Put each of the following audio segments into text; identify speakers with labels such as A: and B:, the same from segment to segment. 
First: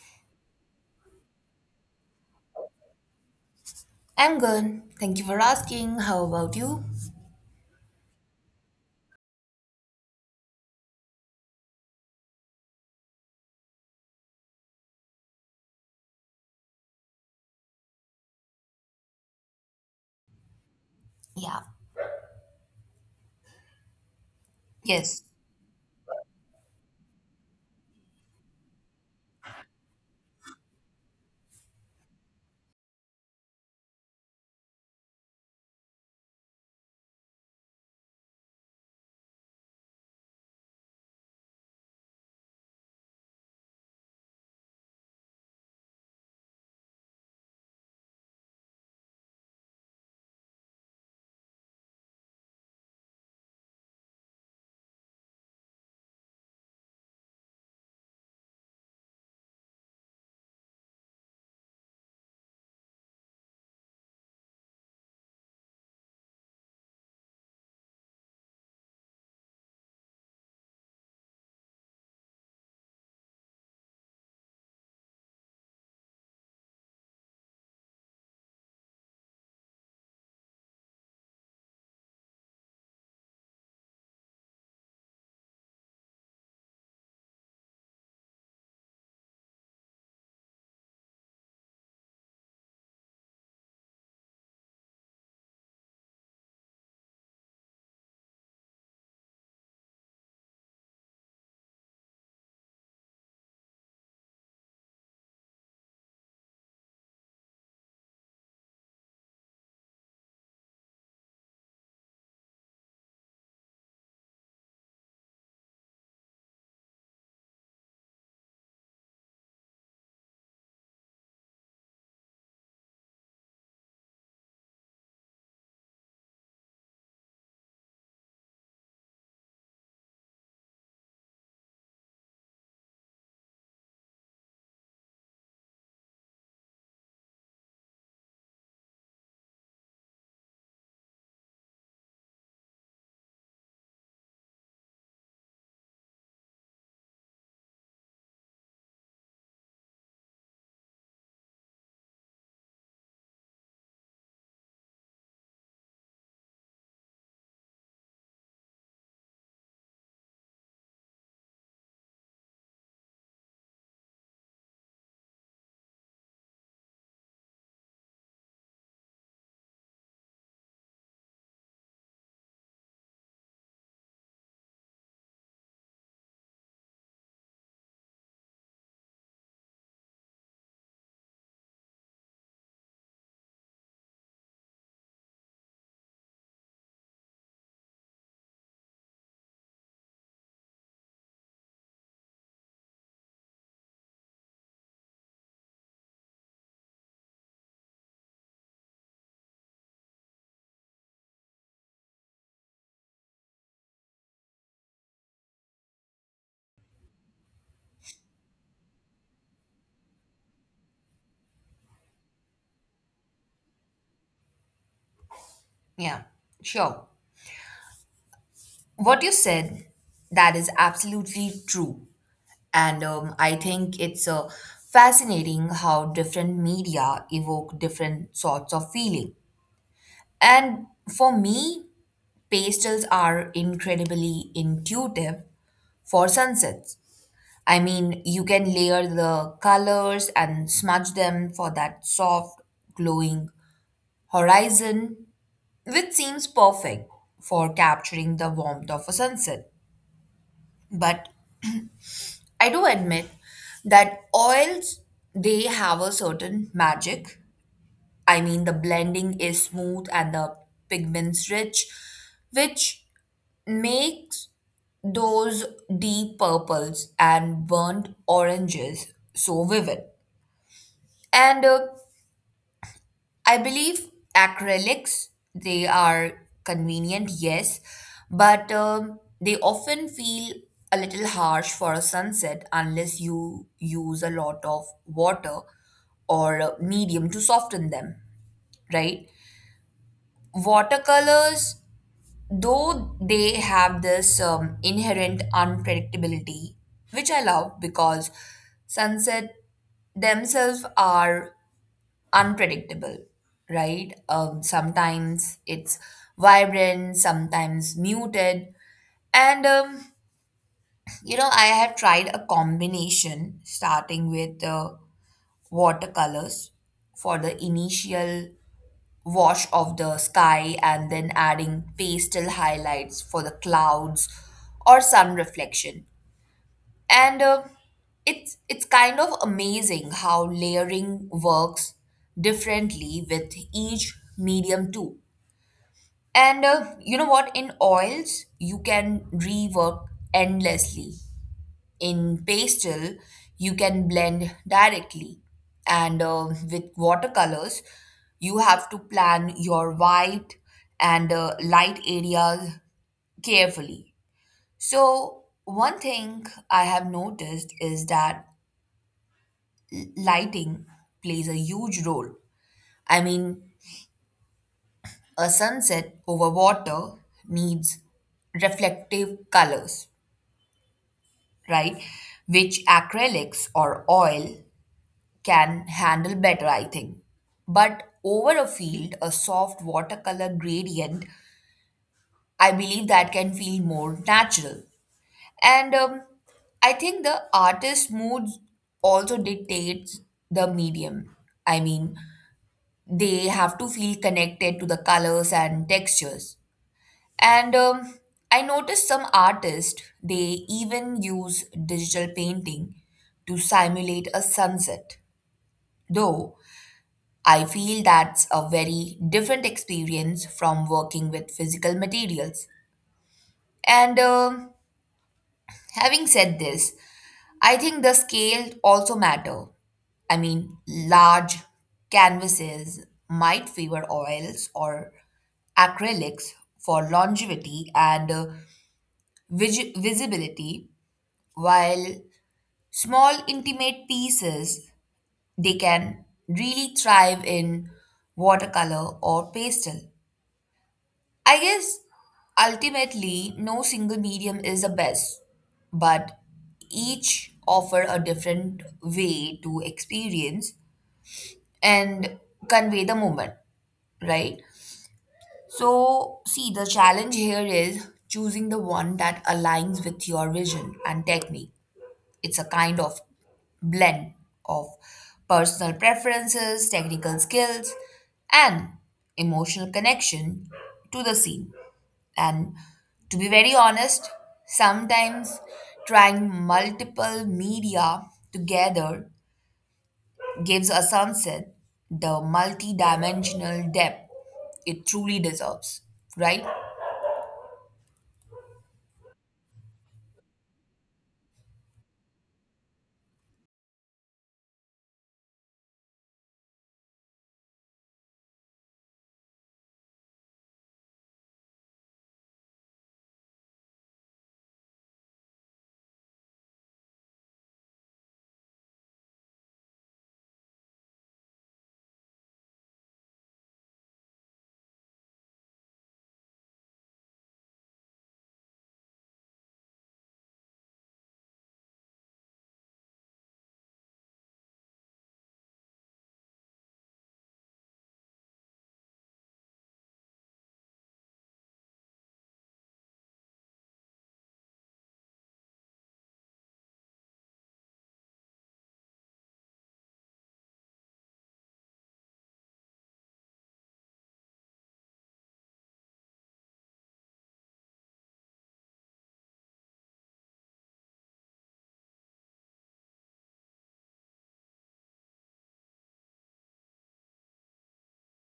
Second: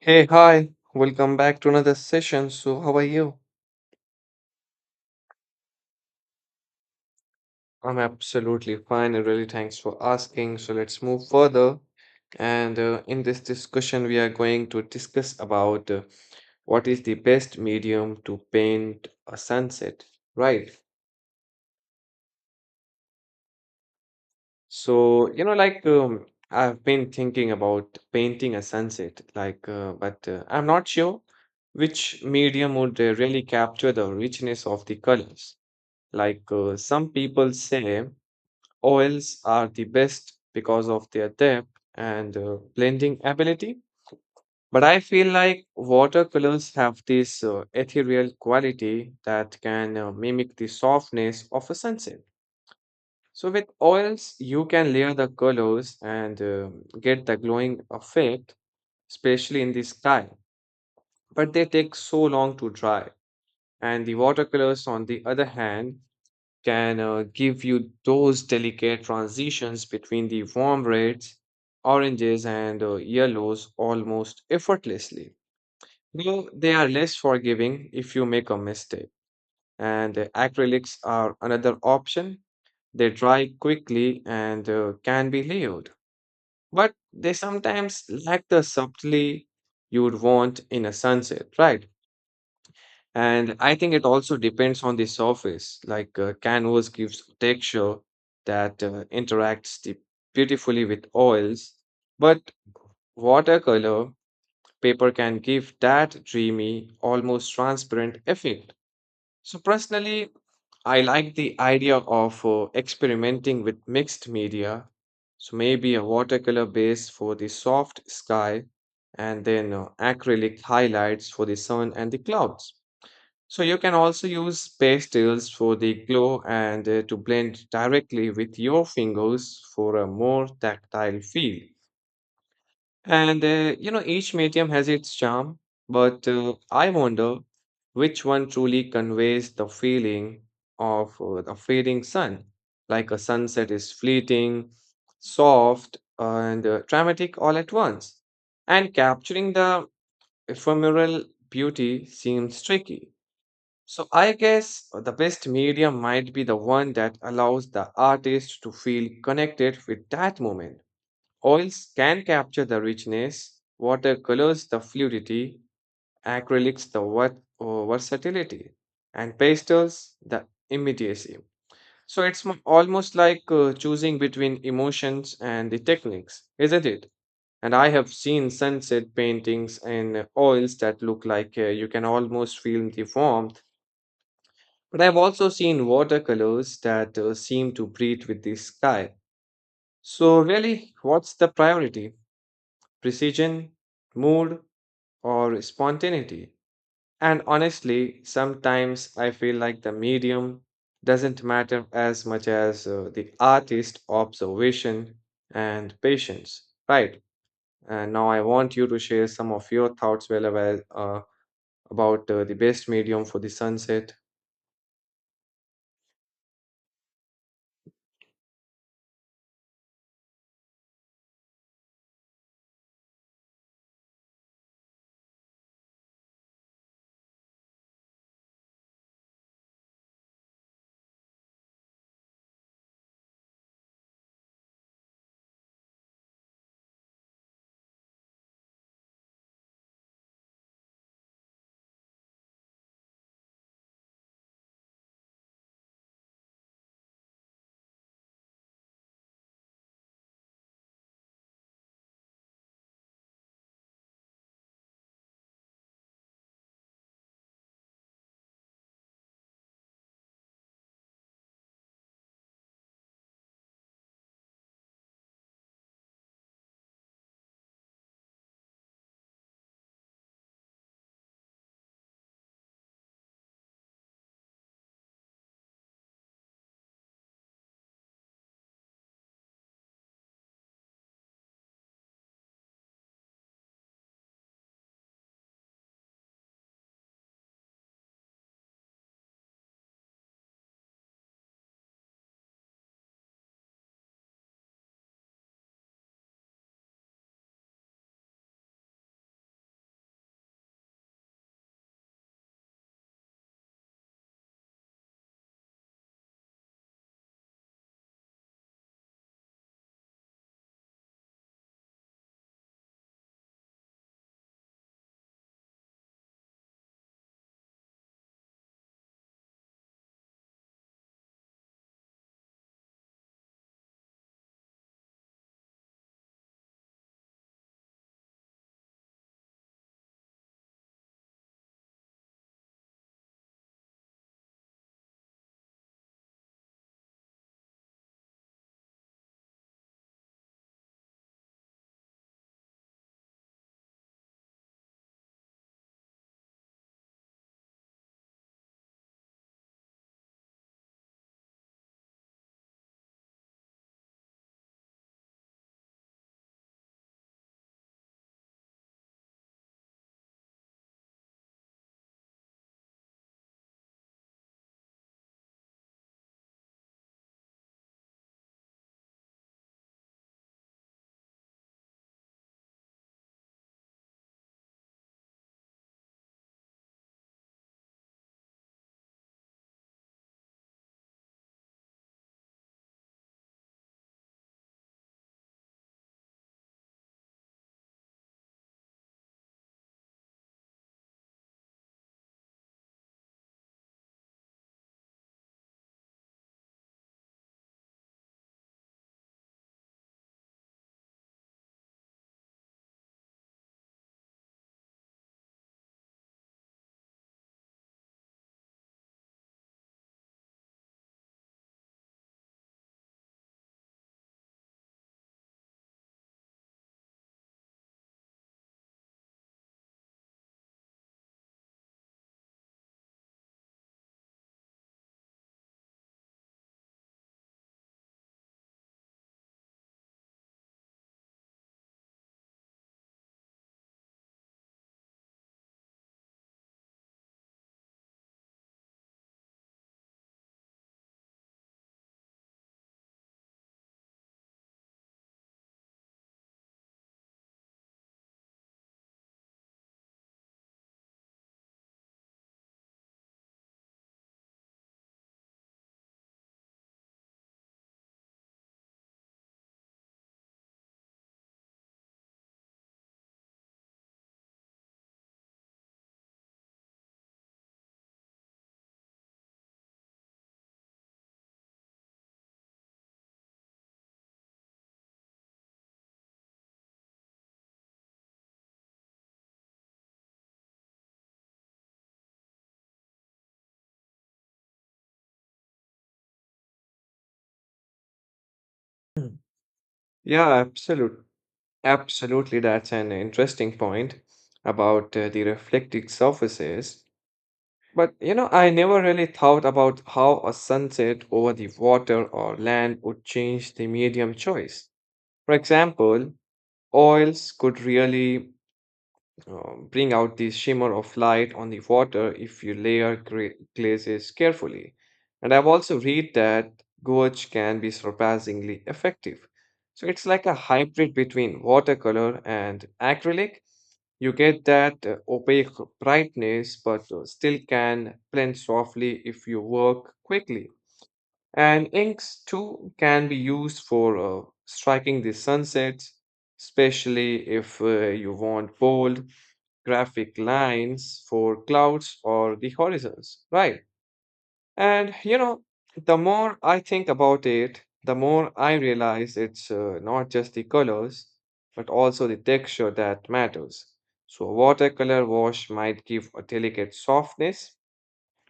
A: Hey, hi, welcome back to another session. So, how are you?
B: I'm good. Thank you for asking. How about you?
A: I'm absolutely fine and really thanks for asking. So, let's move further. And In this discussion, we are going to discuss about what is the best medium to paint a sunset, right?
B: Yeah. Yes.
A: So, I've been thinking about painting a sunset, like, but I'm not sure which medium would really capture the richness of the colors. Some people say, oils are the best because of their depth and blending ability. But I feel like watercolors have this ethereal quality that can mimic the softness of a sunset. So with oils, you can layer the colors and get the glowing effect, especially in the sky. But they take so long to dry. And the watercolors, on the other hand, can give you those delicate transitions between the warm reds, oranges, and yellows almost effortlessly. Though they are less forgiving if you make a mistake. And Acrylics are another option. They dry quickly and can be layered, but they sometimes lack the subtlety you would want in a sunset, right? And I think it also depends on the surface. Canvas gives texture that interacts beautifully with oils, but watercolor paper can give that dreamy, almost transparent effect. So personally, I like the idea of experimenting with mixed media. So maybe a watercolor base for the soft sky, and then acrylic highlights for the sun and the clouds. So you can also use pastels for the glow and to blend directly with your fingers for a more tactile feel. Each medium has its charm, but I wonder which one truly conveys the feeling of the fading sun. Like a sunset is fleeting, soft, and dramatic all at once. And capturing the ephemeral beauty seems tricky. So I guess the best medium might be the one that allows the artist to feel connected with that moment. Oils can capture the richness, watercolors the fluidity, acrylics the what, versatility, and pastels the immediacy. So it's almost like choosing between emotions and the techniques, isn't it? And I have seen sunset paintings in oils that look like you can almost feel the warmth, but I've also seen watercolors that seem to breathe with the sky. So, really, what's the priority? Precision, mood, or spontaneity? And honestly, sometimes I feel like the medium doesn't matter as much as the artist observation and patience. Right. And now I want you to share some of your thoughts well about the best medium for the sunset.
B: Yeah. Sure. What you said, that is absolutely true. And I think it's fascinating how different media evoke different sorts of feeling. And for me, pastels are incredibly intuitive for sunsets. I mean, you can layer the colors and smudge them for that soft, glowing horizon which seems perfect for capturing the warmth of a sunset. But I do admit that oils they have a certain magic. I mean the blending is smooth and the pigments rich, which makes those deep purples and burnt oranges so vivid. And I believe acrylics, they are convenient, yes, but they often feel a little harsh for a sunset unless you use a lot of water or a medium to soften them, right? Watercolors, though they have this inherent unpredictability, which I love because sunset themselves are unpredictable, right? Sometimes it's vibrant, sometimes muted. And I have tried a combination starting with watercolors for the initial wash of the sky and then adding pastel highlights for the clouds or sun reflection. And it's kind of amazing how layering works differently with each medium too. And you know what? In oils, you can rework endlessly. In pastel, you can blend directly. And with watercolors, you have to plan your white and light areas carefully. So, one thing I have noticed is that lighting plays a huge role. I mean, a sunset over water needs reflective colors, right? Which acrylics or oil can handle better, I think. But over a field, a soft watercolor gradient, I believe that can feel more natural. And I think the artist's mood also dictates the medium. I mean, they have to feel connected to the colors and textures. And I noticed some artists, they even use digital painting to simulate a sunset. Though I feel that's a very different experience from working with physical materials. And having said this, I think the scale also matter. I mean, large canvases might favor oils or acrylics for longevity and visibility, while small intimate pieces they can really thrive in watercolor or pastel. I guess ultimately no single medium is the best, but each offer a different way to experience and convey the moment, right? So, see, the challenge here is choosing the one that aligns with your vision and technique. It's a kind of blend of personal preferences, technical skills, and emotional connection to the scene. And to be very honest, sometimes trying multiple media together gives a sunset the multi-dimensional depth it truly deserves, right?
A: Mm. Yeah, absolutely. Absolutely. That's an interesting point about the reflecting surfaces. But you know, I never really thought about how a sunset over the water or land would change the medium choice. For example, oils could really bring out the shimmer of light on the water if you layer glazes carefully. And I've also read that gouache can be surprisingly effective. So it's like a hybrid between watercolor and acrylic. You get that opaque brightness, but still can blend softly if you work quickly. And inks too can be used for striking the sunsets, especially if you want bold, graphic lines for clouds or the horizons, right? And you know, the more I think about it, the more I realize it's not just the colors, but also the texture that matters. So, a watercolor wash might give a delicate softness,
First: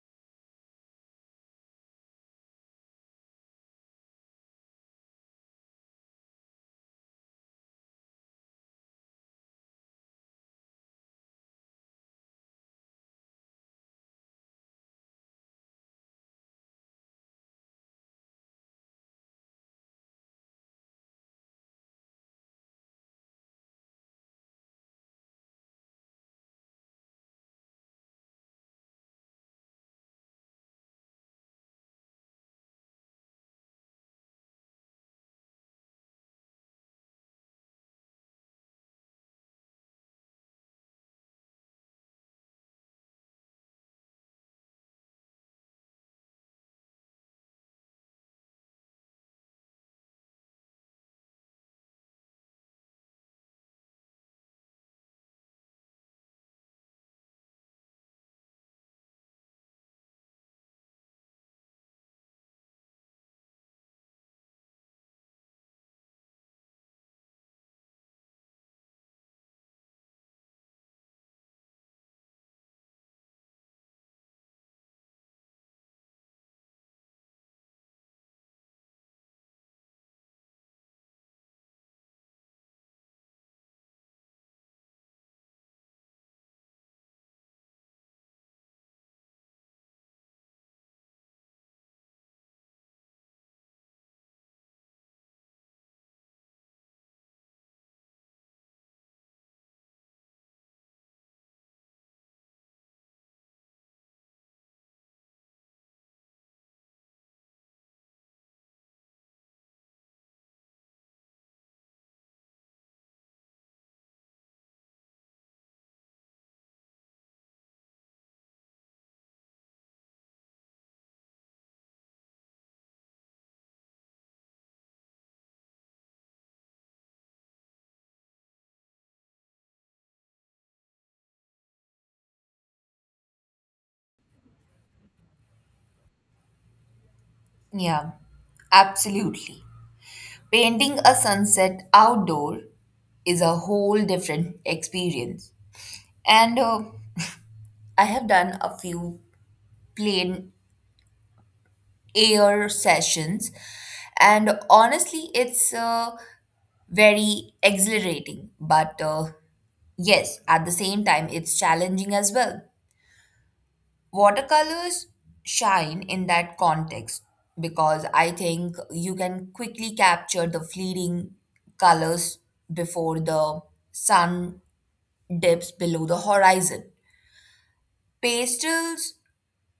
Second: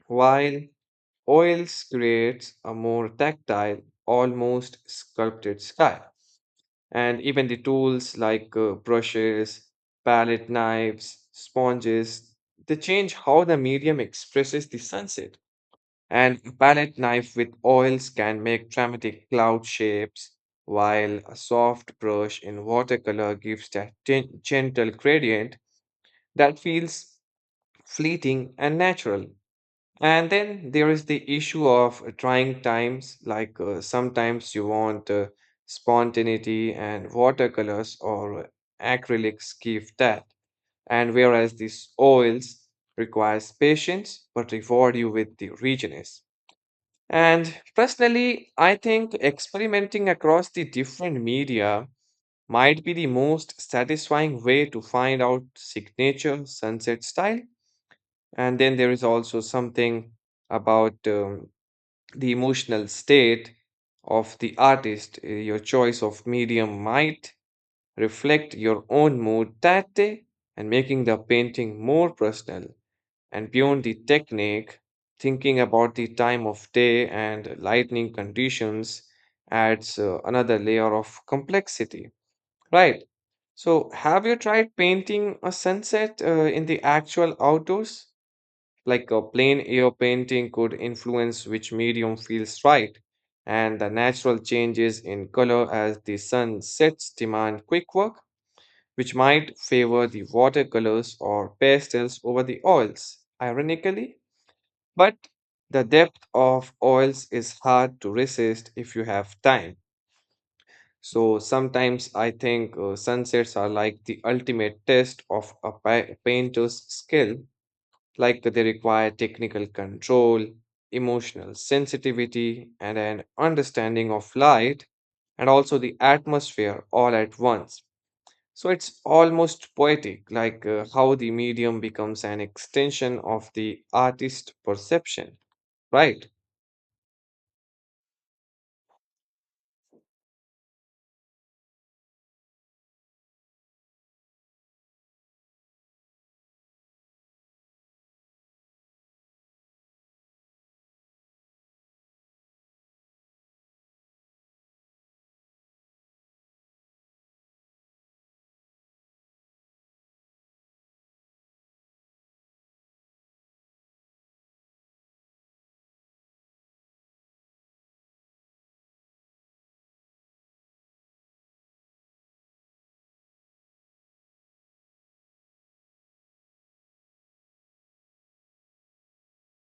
A: while oils creates a more tactile, almost sculpted sky. And even the tools like brushes, palette knives, sponges, they change how the medium expresses the sunset. And a palette knife with oils can make dramatic cloud shapes, while a soft brush in watercolor gives that gentle gradient that feels fleeting and natural. And then there is the issue of trying times, like sometimes you want spontaneity, and watercolors or acrylics give that. And whereas these oils requires patience but reward you with the richness. And personally, I think experimenting across the different media might be the most satisfying way to find out signature sunset style. And then there is also something about the emotional state of the artist. Your choice of medium might reflect your own mood that day and making the painting more personal. And beyond the technique, thinking about the time of day and lightning conditions adds another layer of complexity. Right. So, have you tried painting a sunset in the actual outdoors? Like a plain air painting could influence which medium feels right, and the natural changes in color as the sun sets demand quick work, which might favor the watercolors or pastels over the oils, ironically. But the depth of oils is hard to resist if you have time. So sometimes I think sunsets are like the ultimate test of a painter's skill, like they require technical control, emotional sensitivity, and an understanding of light and also the atmosphere all at once. So it's almost poetic, like how the medium becomes an extension of the artist perception, right?
B: Yeah, absolutely. Painting a sunset outdoor is a whole different experience. And I have done a few plain air sessions, and honestly, it's very exhilarating, but yes, at the same time, it's challenging as well. Watercolors shine in that context because I think you can quickly capture the fleeting colors before the sun dips below the horizon. Pastels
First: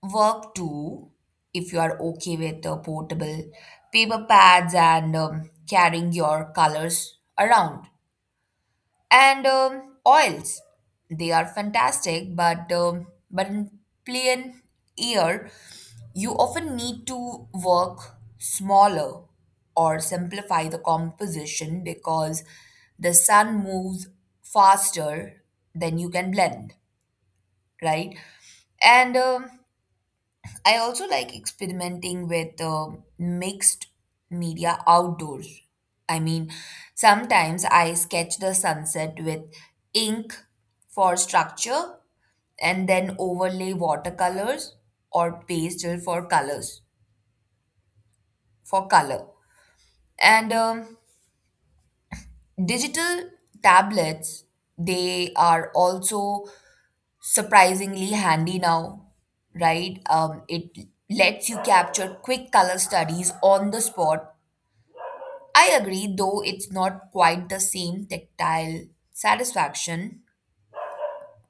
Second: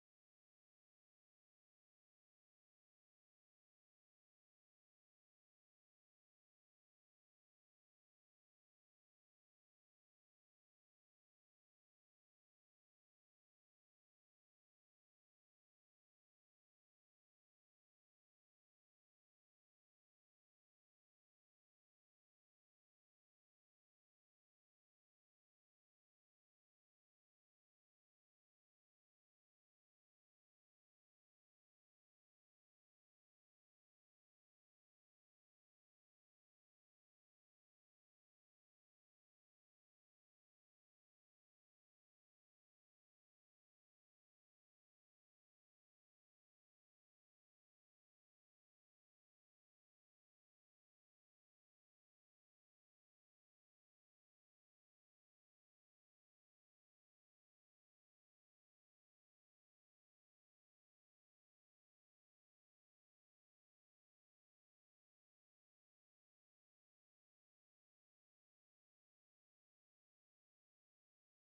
B: work too if you are okay with portable paper pads and carrying your colors around. And oils they are fantastic but but in plain ear you often need to work smaller or simplify the composition because the sun moves faster than you can blend, right? And I also like experimenting with mixed media outdoors. I mean, sometimes I sketch the sunset with ink for structure and then overlay watercolors or pastel for color. And digital tablets, they are also surprisingly handy now, right? It lets you capture quick color studies on the spot, I agree, though it's not quite the same tactile satisfaction.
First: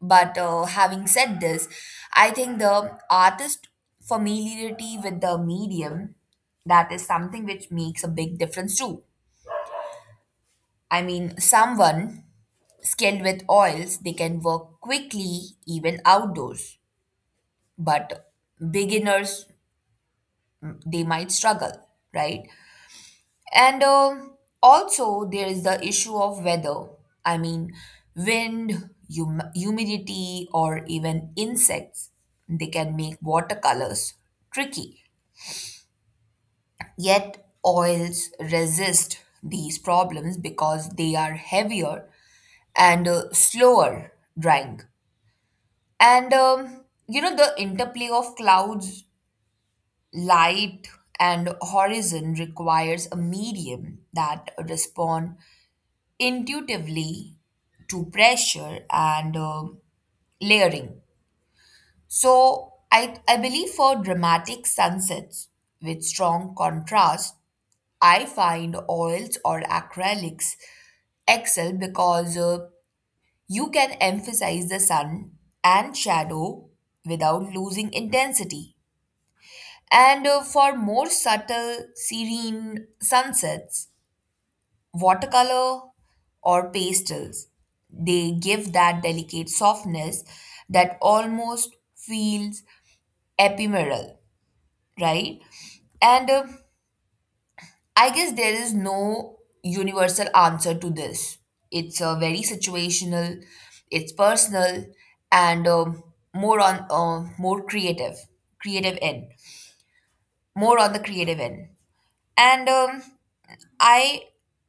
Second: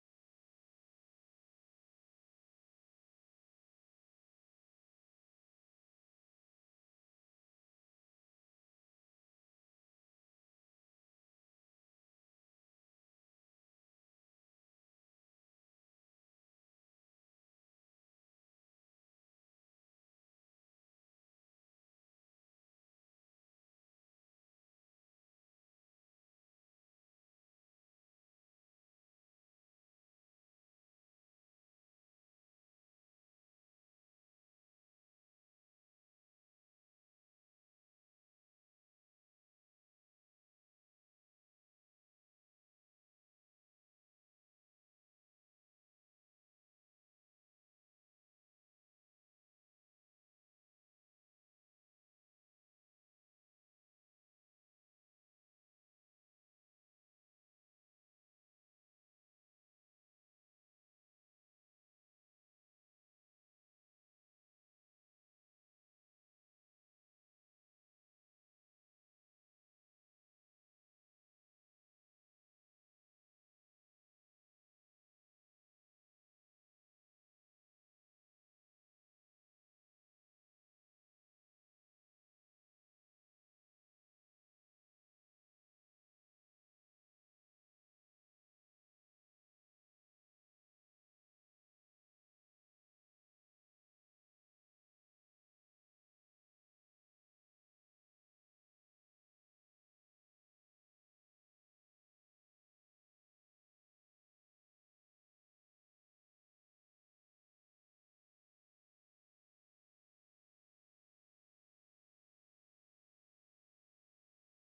B: But having said this, I think the artist familiarity with the medium that is something which makes a big difference too. I mean, someone skilled with oils, they can work quickly even outdoors, but beginners they might struggle, right? And also, there is the issue of weather. I mean, wind, humidity, or even insects. They can make watercolors tricky. Yet, oils resist these problems because they are heavier and slower drying. And you know, the interplay of clouds, light, and horizon requires a medium that respond intuitively to pressure and layering. So I believe for dramatic sunsets with strong contrast, I find oils or acrylics excel because you can emphasize the sun and shadow without losing intensity. And for more subtle, serene sunsets, watercolor or pastels. They give that delicate softness that almost feels ephemeral, right? And I guess there is no universal answer to this. It's very situational, it's personal, and more on uh, more creative, creative end, more on the creative end. And I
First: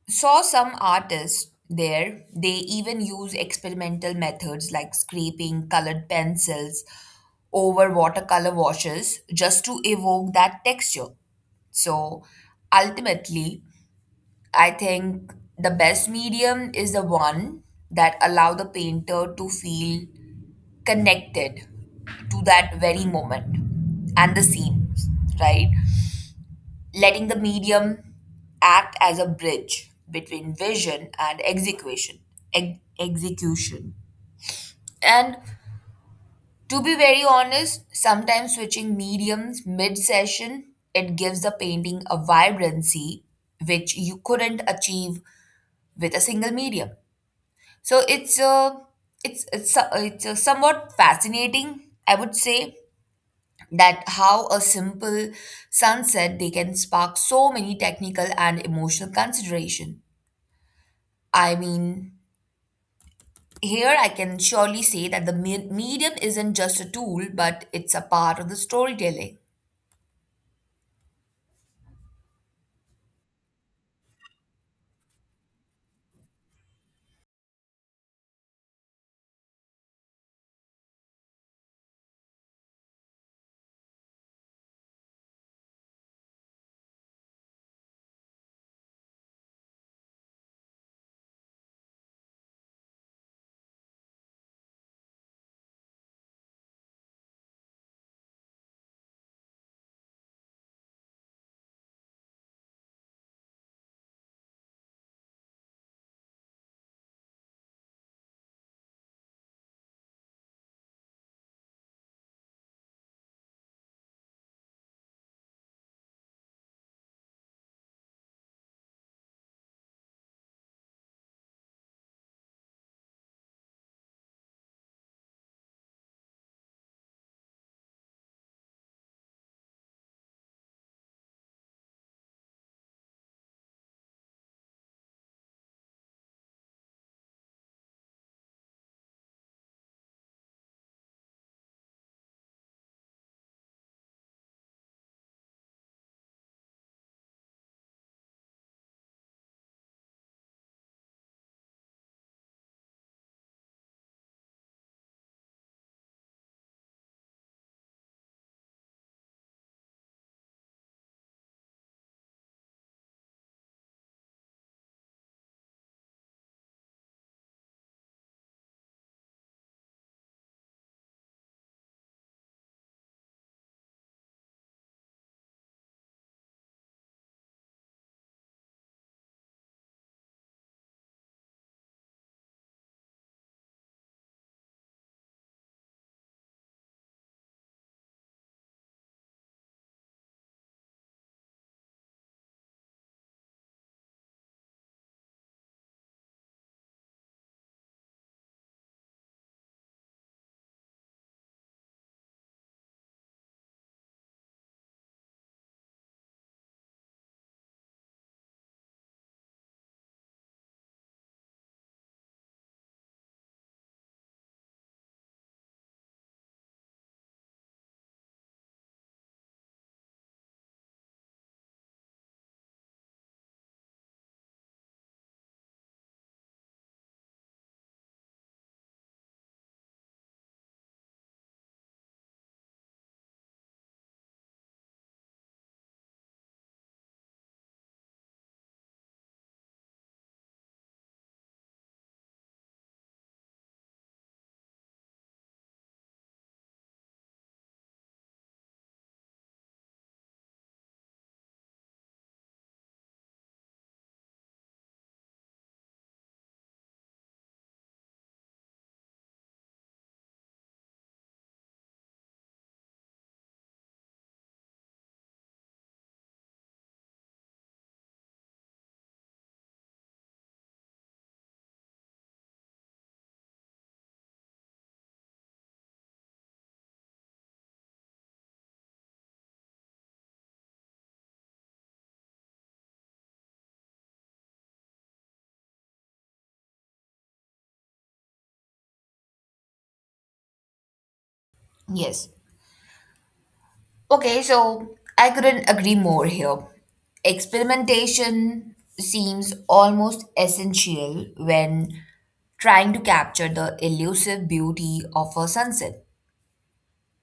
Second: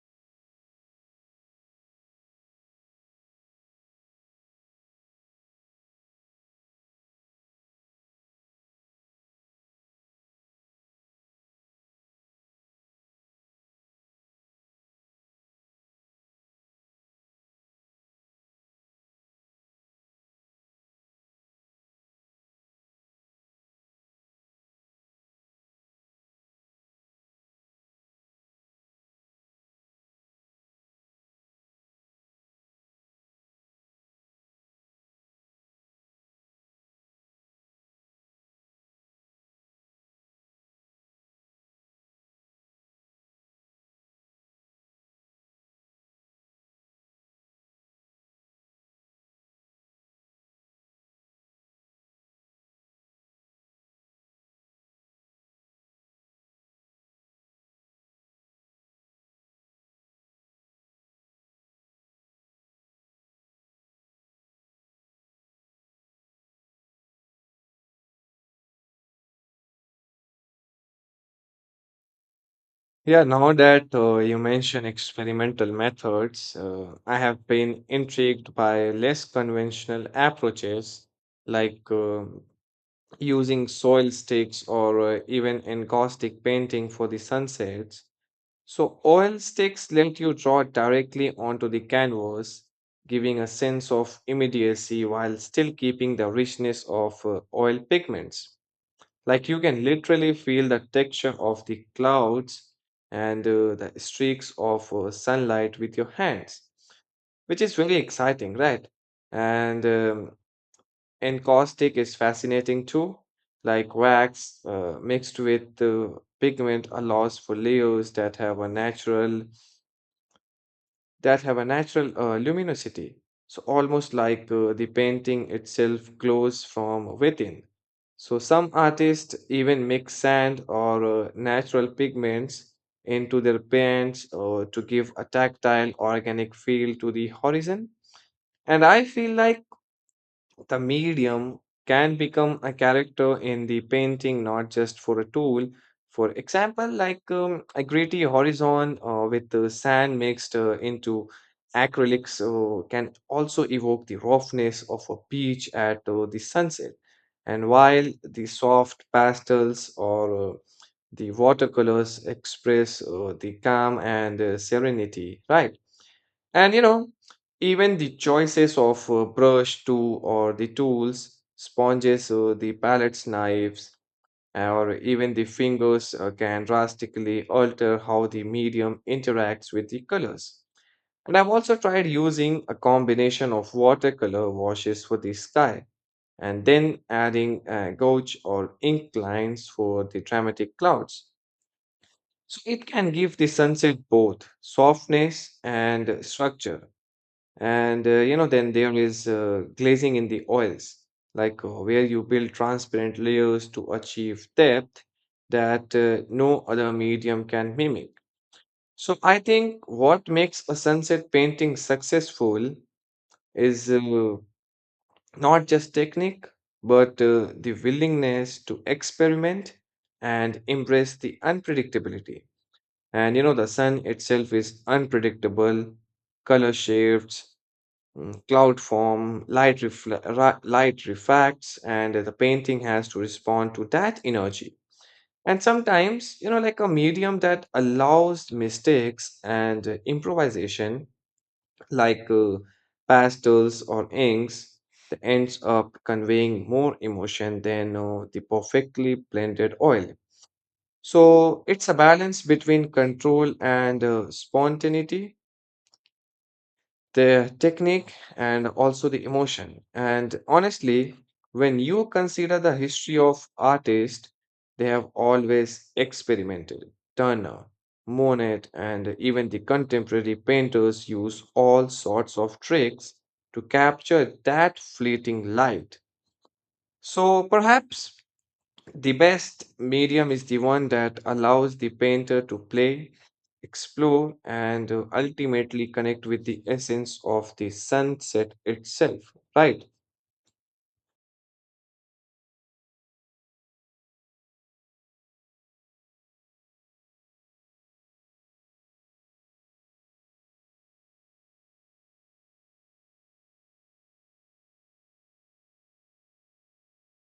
B: saw some artists there, they even use experimental methods like scraping colored pencils over watercolor washes just to evoke that texture. So ultimately, I think the best medium is the one that allow the painter to feel connected to that very moment and the scene, right? Letting the medium act as a bridge between vision and execution. And to be very honest, sometimes switching mediums mid session, it gives the painting a vibrancy which you couldn't achieve with a single medium. So it's a somewhat fascinating, I would say, that how a simple sunset they can spark so many technical and emotional consideration. I mean, here I can surely say that the medium isn't just a tool, but it's a part of the storytelling.
A: Yeah, now that you mention experimental methods, I have been intrigued by less conventional approaches like using soil sticks or even encaustic painting for the sunsets. So, oil sticks let you draw directly onto the canvas, giving a sense of immediacy while still keeping the richness of oil pigments. Like you can literally feel the texture of the clouds and the streaks of sunlight with your hands, which is really exciting, right? And um, and caustic is fascinating too. Like wax mixed with the pigment allows for layers that have a natural luminosity. So almost like the painting itself glows from within. So some artists even mix sand or natural pigments into their paints to give a tactile organic feel to the horizon. And I feel like the medium can become a character in the painting, not just for a tool. For example, like a gritty horizon with the sand mixed into acrylics can also evoke the roughness of a beach at the sunset. And while the soft pastels or the watercolors express the calm and serenity, right? And you know, even the choices of brush too, or the tools, sponges, the palettes, knives, or even the fingers can drastically alter how the medium interacts with the colors. And I've also tried using a combination of watercolor washes for the sky and then adding gouache or ink lines for the dramatic clouds. So it can give the sunset both softness and structure, and then there is glazing in the oils, like where you build transparent layers to achieve depth that no other medium can mimic. So I think what makes a sunset painting successful is not just technique, but the willingness to experiment and embrace the unpredictability. And you know, the sun itself is unpredictable, color shifts, mm, cloud form, light, light refracts, and the painting has to respond to that energy. And sometimes, you know, like a medium that allows mistakes and improvisation, like pastels or inks, that ends up conveying more emotion than the perfectly blended oil. So it's a balance between control and spontaneity, the technique and also the emotion. And honestly, when you consider the history of artists, they have always experimented. Turner, Monet, and even the contemporary painters use all sorts of tricks to capture that fleeting light. So perhaps the best medium is the one that allows the painter to play, explore, and ultimately connect with the essence of the sunset itself, right?
B: Yes. Okay, so I couldn't agree more here. Experimentation seems almost essential when trying to capture the elusive beauty of a sunset,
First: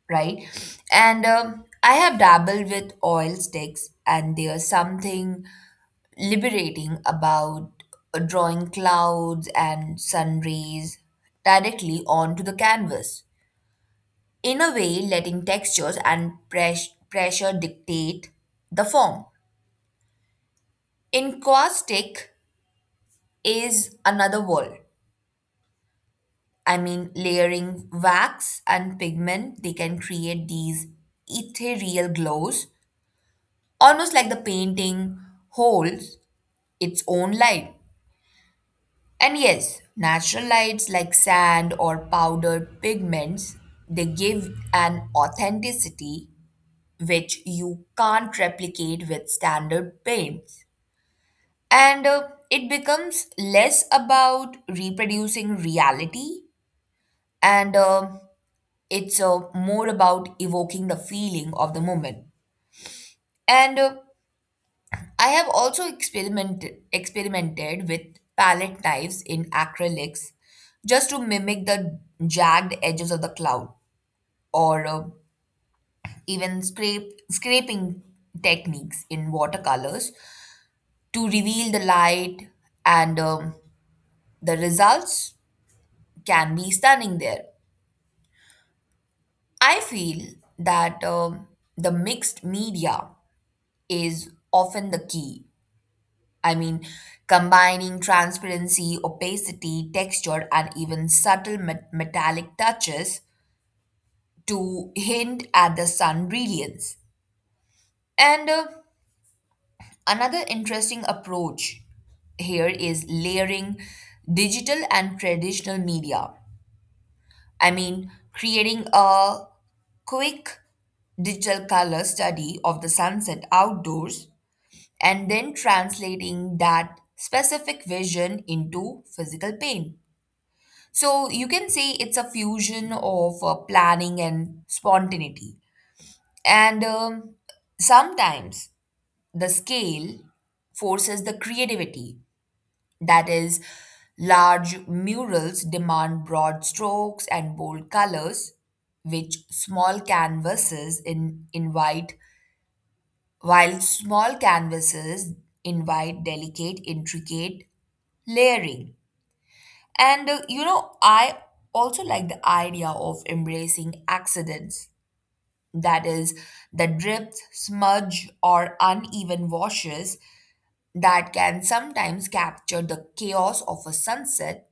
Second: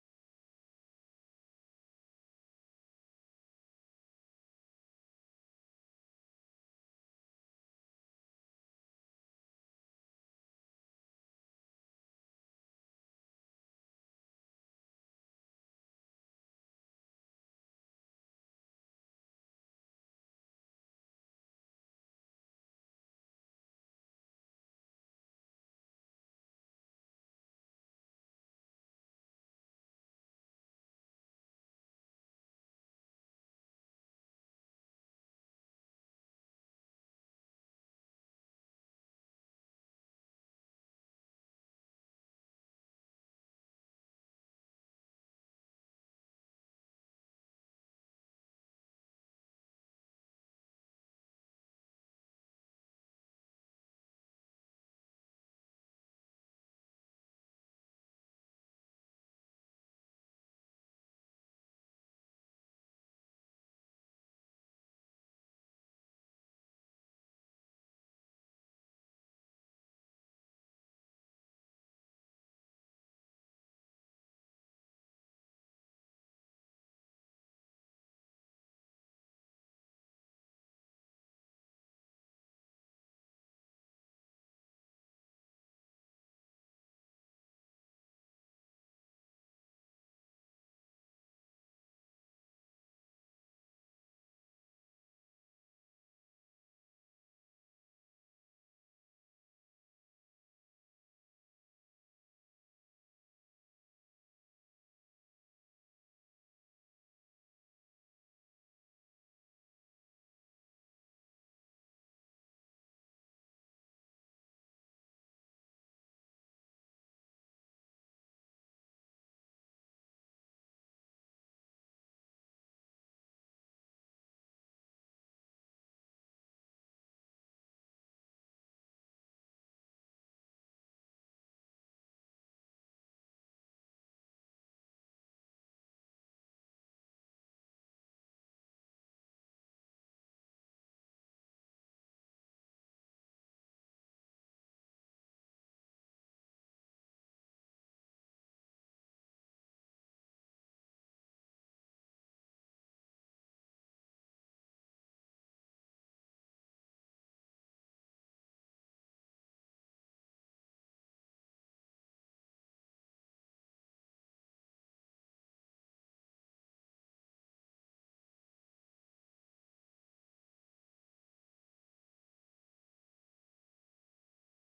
B: right? And I have dabbled with oil sticks, and there's something liberating about drawing clouds and sun rays directly onto the canvas. In a way, letting textures and pressure dictate the form. Encaustic is another world. I mean, layering wax and pigment, they can create these ethereal glows, almost like the painting holds its own light. And yes, natural lights like sand or powdered pigments, they give an authenticity which you can't replicate with standard paints. And it becomes less about reproducing reality and it's more about evoking the feeling of the moment. And I have also experimented with palette knives in acrylics just to mimic the jagged edges of the cloud or even scrape scraping techniques in watercolors to reveal the light, and the results can be stunning there. I feel that the mixed media is often the key. I mean, combining transparency, opacity, texture, and even subtle metallic touches to hint at the sun brilliance. And another interesting approach here is layering digital and traditional media. I mean, creating a quick digital color study of the sunset outdoors and then translating that specific vision into physical paint. So you can say it's a fusion of planning and spontaneity. And sometimes the scale forces the creativity. That is, large murals demand broad strokes and bold colors, which small canvases invite delicate, intricate layering. And you know, I also like the idea of embracing accidents. That is, the drips, smudge, or uneven washes that can sometimes capture the chaos of a sunset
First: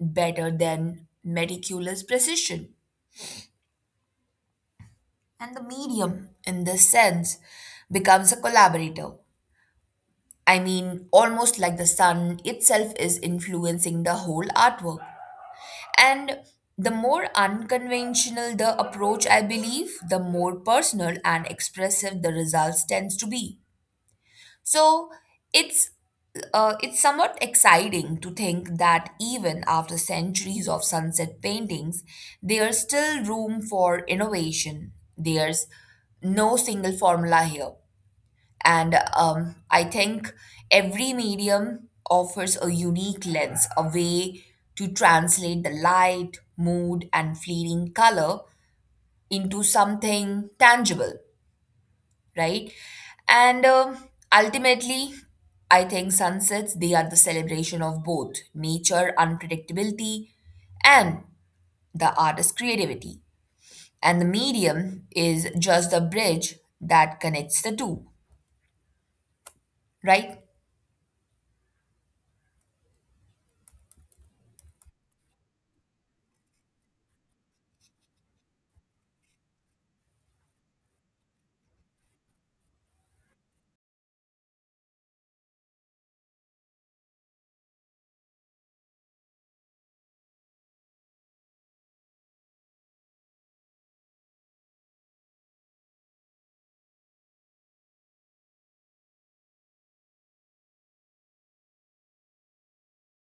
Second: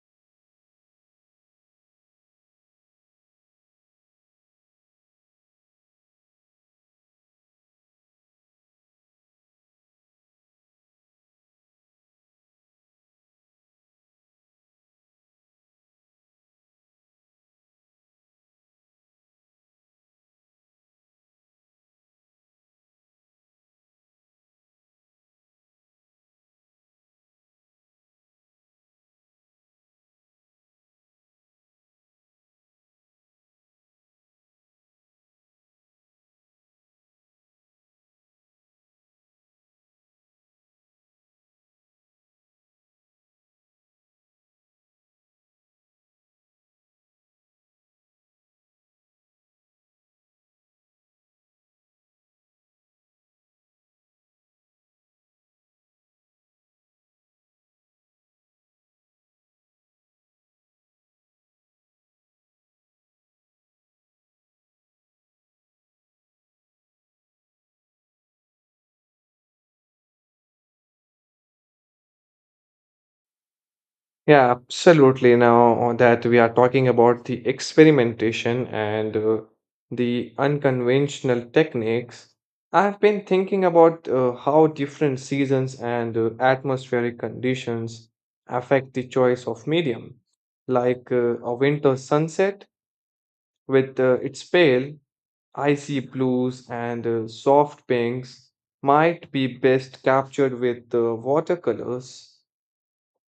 B: better than meticulous precision. And the medium, in this sense, becomes a collaborator. I mean, almost like the sun itself is influencing the whole artwork. And the more unconventional the approach, I believe, the more personal and expressive the results tends to be. So it's it's somewhat exciting to think that even after centuries of sunset paintings, there's still room for innovation. There's no single formula here. And I think every medium offers a unique lens, a way to translate the light, mood, and fleeting color into something tangible, right? And ultimately, I think sunsets, they are the celebration of both nature, unpredictability, and the artist's creativity. And the medium is just the bridge that connects the two, right?
A: Yeah, absolutely. Now that we are talking about the experimentation and the unconventional techniques, I've been thinking about how different seasons and atmospheric conditions affect the choice of medium. Like a winter sunset with its pale, icy blues and soft pinks, might be best captured with watercolors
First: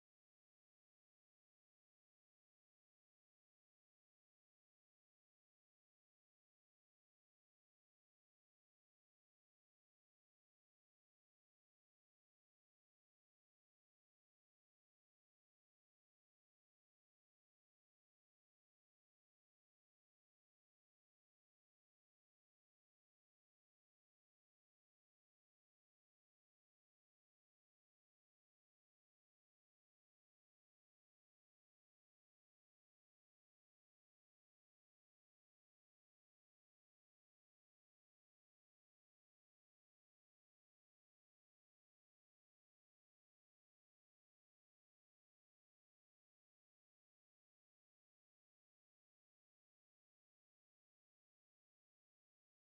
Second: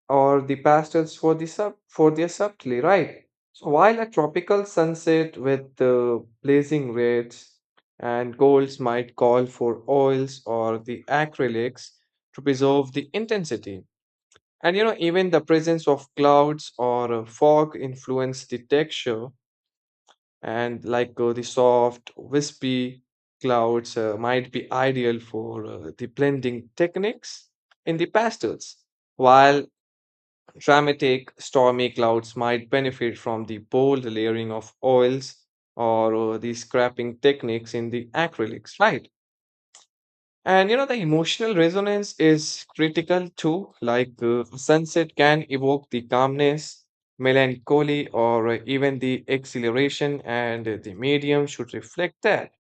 A: or the pastels for the sub for their subtlety, right? So while a tropical sunset with blazing reds and golds might call for oils or the acrylics to preserve the intensity. And you know, even the presence of clouds or fog influence the texture, and like the soft, wispy clouds might be ideal for the blending techniques in the pastels, while dramatic, stormy clouds might benefit from the bold layering of oils or the scraping techniques in the acrylics, right? And you know, the emotional resonance is critical too. Like sunset can evoke the calmness, melancholy, or even the exhilaration, and the medium should reflect that.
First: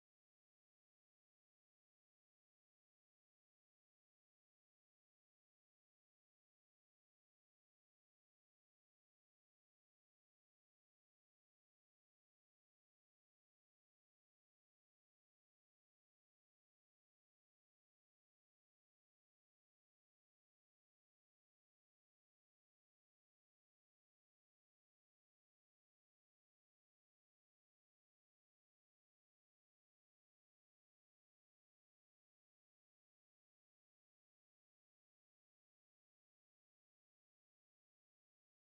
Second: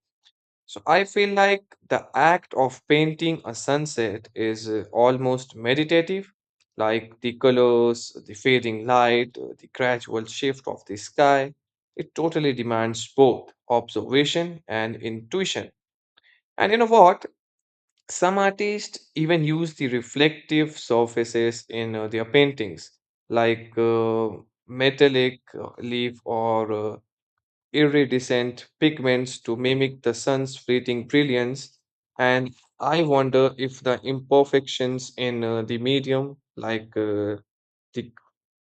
A: So I feel like the act of painting a sunset is almost meditative, like the colors, the fading light, the gradual shift of the sky. It totally demands both observation and intuition. And you know what? Some artists even use the reflective surfaces in their paintings, like metallic leaf or iridescent pigments to mimic the sun's fleeting brilliance. And I wonder if the imperfections in the medium, like the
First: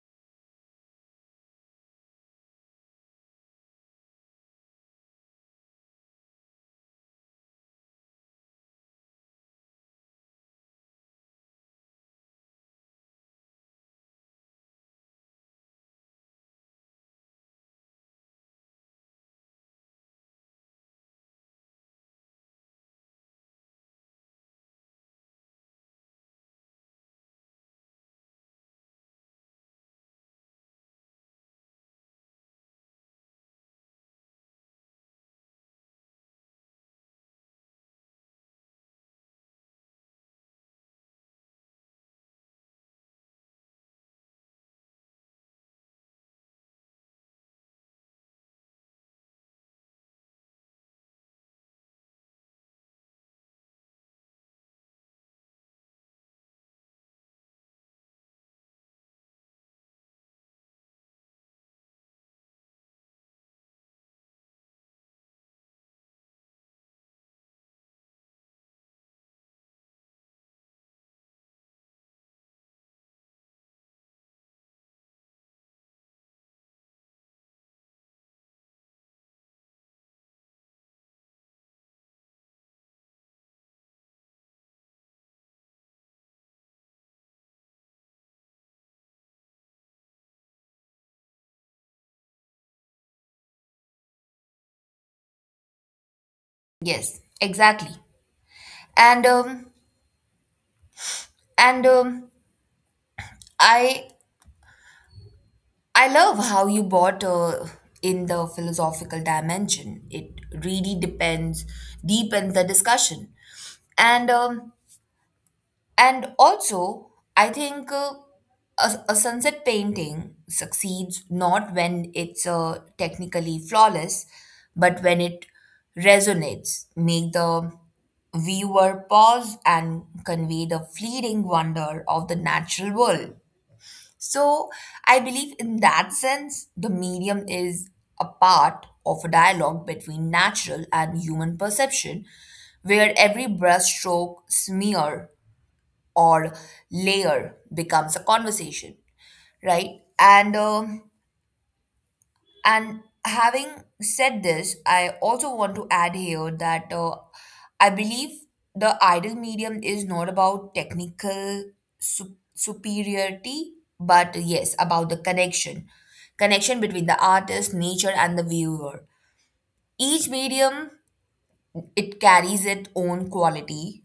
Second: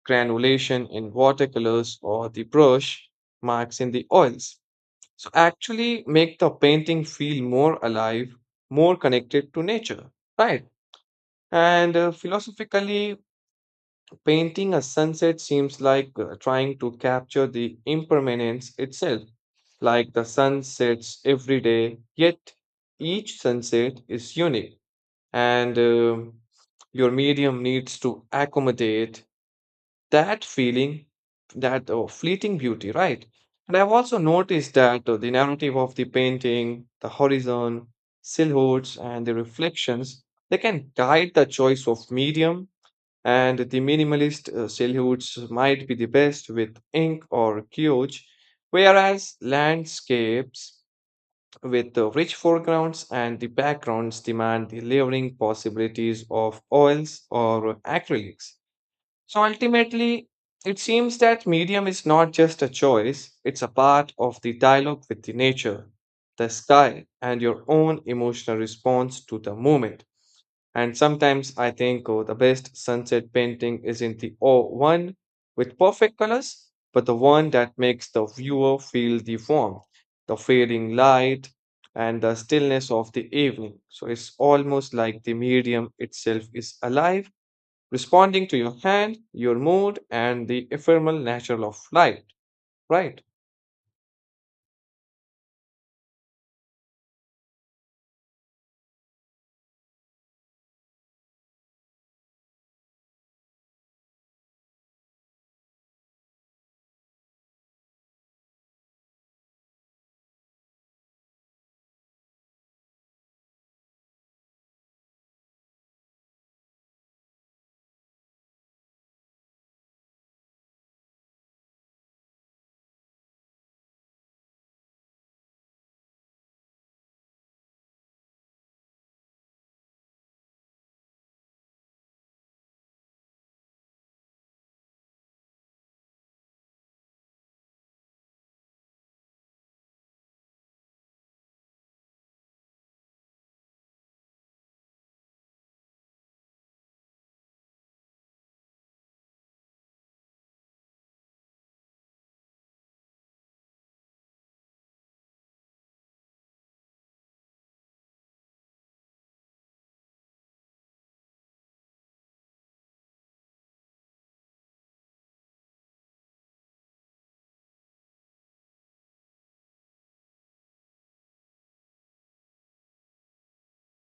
A: granulation in watercolors or the brush marks in the oils, so actually make the painting feel more alive, more connected to nature, right? And Philosophically, painting a sunset seems like trying to capture the impermanence itself. Like the sun sets every day, yet each sunset is unique, and your medium needs to accommodate that feeling, that fleeting beauty, right? And I've also noticed that the narrative of the painting, the horizon, silhouettes, and the reflections, they can guide the choice of medium. And the minimalist silhouettes might be the best with ink or gouache, whereas landscapes with the rich foregrounds and the backgrounds demand the layering possibilities of oils or acrylics. So ultimately, it seems that medium is not just a choice, it's a part of the dialogue with the nature, the sky, and your own emotional response to the moment. And sometimes I think the best sunset painting isn't the one with perfect colors, but the one that makes the viewer feel the warmth, the fading light, and the stillness of the evening. So it's almost like the medium itself is alive, responding to your hand, your mood, and the ephemeral nature of light, right?
B: Yes, exactly. And um, and I I love how you bought in the philosophical dimension. It really depends deepens the discussion, and um, and also I think a sunset painting succeeds not when it's technically flawless, but when it resonates, make the viewer pause and convey the fleeting wonder of the natural world. So I believe in that sense, the medium is a part of a dialogue between natural and human perception, where every brushstroke, smear, or layer becomes a conversation, right? And having said this, I also want to add here that I believe the ideal medium is not about technical superiority, but yes, about the connection between the artist, nature, and the viewer. Each medium it carries its own quality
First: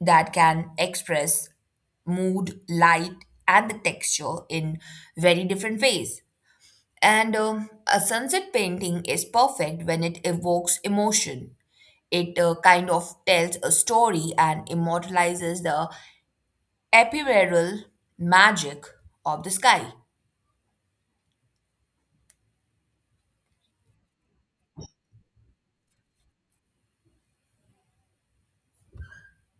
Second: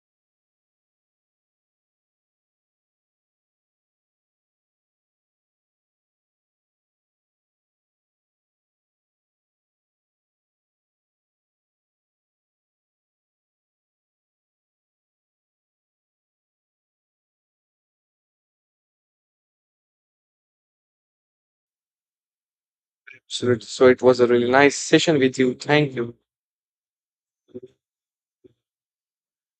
B: that can express mood, light, and the texture in very different ways. And a sunset painting is perfect when it evokes emotion. It kind of tells a story and immortalizes the ethereal magic of the sky.
A: Absolutely. So it was a really nice session with you. Thank you.